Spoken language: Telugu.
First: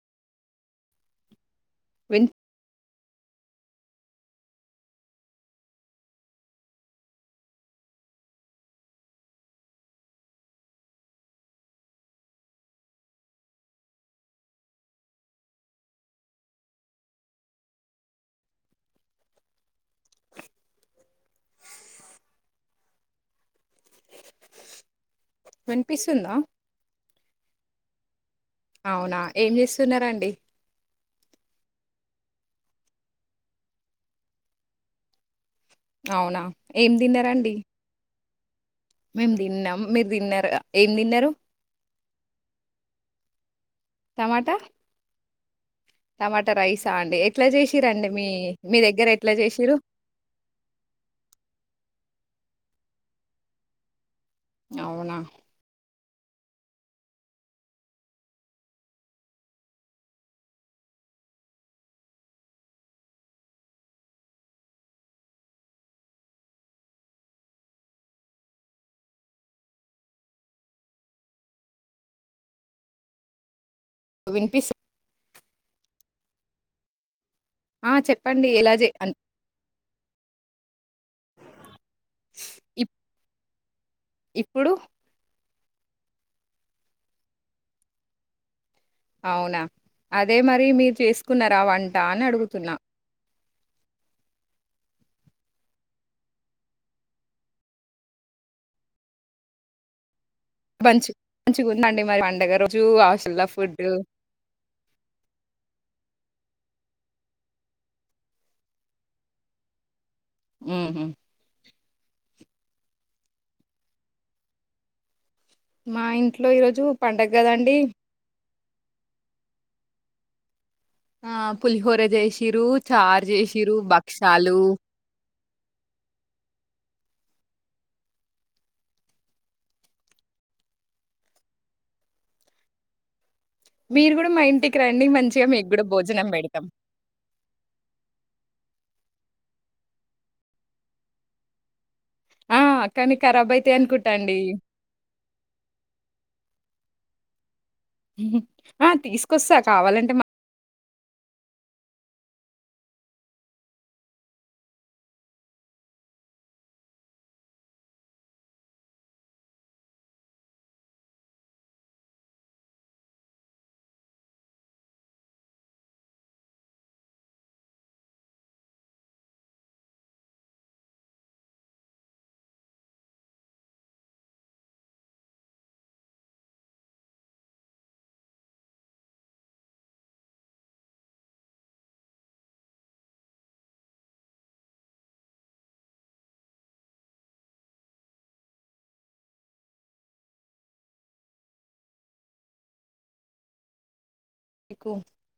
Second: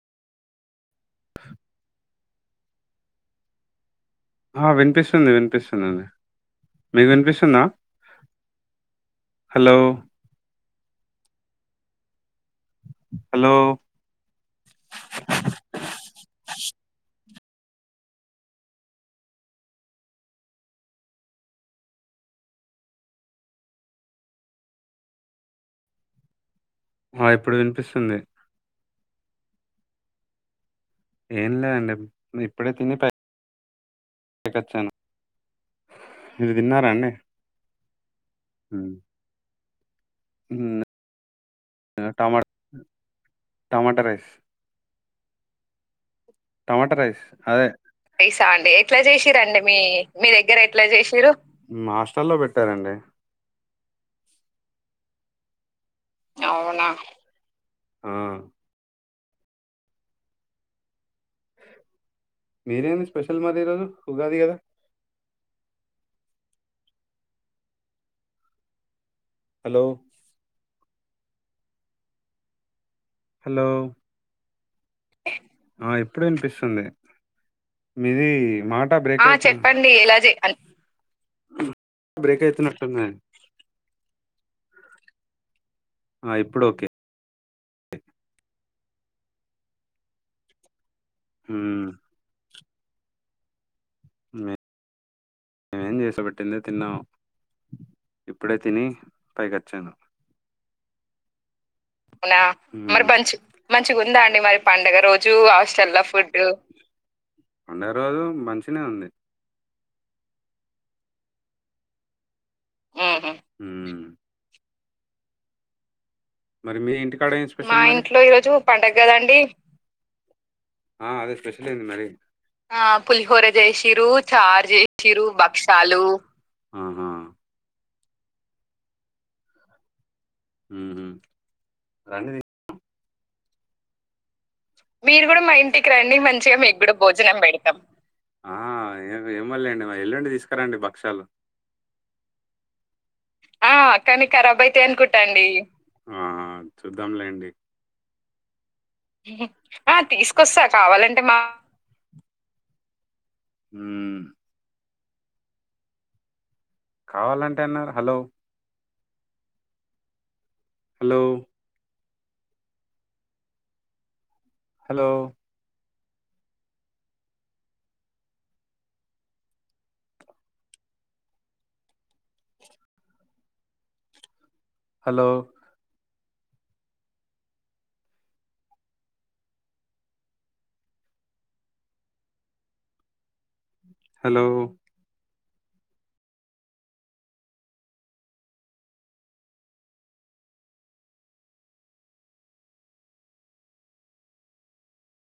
విన్ ఆ విన్పిస్తుంది విన్పిస్తుందండి మీక్ విన్పిస్తుందా హలో! హలో! విన్పిస్తుందా? ఆ ఇప్పుడు విన్పిస్తుంది. అవునా ఏం చేస్తున్నరండి. ఏం లేదండి ఇప్పుడే తిని బైటిక్ అచ్చాను. అవునా ఏం తిన్నరండి హ్మ్. మేమ్ తిన్నం. మీర్ తిన్నర్గ హ్మ్. ఏం తిన్నరు? టమాట రైస్ టమాటా రైసా టమాట అండి రైస్ ఎట్లా అదే చేసిరండి మీ మీ దగ్గర ఎట్లా చేసిరు మా హాస్టల్లో పెట్టారండి. అవునా ఆ మీరేంది స్పెషల్ మరి ఈ రోజు ఉగాది కదా హలో! హలో! విన్పిస్ ఇప్పుడే ఇన్పిస్తుంది ఆ మీది చెప్పండి ఎలా చే మాట అన్ బ్రేక్ అయితుం బ్రేక్ ఇప్ అయితున్నట్టుంది ఇప్పుడు ఆ ఇప్పుడ్ ఓకే అవునా అదే మరి మీర్ చేస్కున్నారా హ్మ్. వంట అన్ అడుగుతున్నా మే మేమేం చేసబట్టిందే తిన్నాము. ఇప్పుడే తిని పైకచ్చాను. బంచి అవునా మరి మంచి ఫుడ్ మంచిగుందా అండి మరి పండగ రోజు హాస్టల్ల ఫుడ్ పండగ రోజు మంచిగనే ఉంది. మ్ హ్ ఉహు ఊ మా ఇన్ మరి మీ ఇంటికాడ ఏం స్పెషల్ మరి ఆ అదే స్పెషల్ ఏంది పులిహోర మరి జేసిర్రు, చారు జేసిర్రు, భక్షాలు. సాలు ఆహా ఉహు రండి [unintelligible] మీరు గుడ మా ఇంటిక్ మీరు గుడ మా ఇంటికి రండి మంచిగ మీకు గుడ భోజనం బేడ్తం ఆ ఏమ్ ఏమోలేండి మరి ఎల్లుండి తీసుకురండి బక్షలు ఆ! కానీ ఖరాబ్ ఆ అయితాయనుకుంటా కని అండి. కరాబ్ అయితయనుకుంటండి ఆ చుద్దాంలేండి ఆ! తీసుకొస్తా ఆ కావాలంటే మా తిసుకొస్త కావాలం టేమా ఊ కావాలంటే అన్నర్ hello hello hello hello hello ఎకు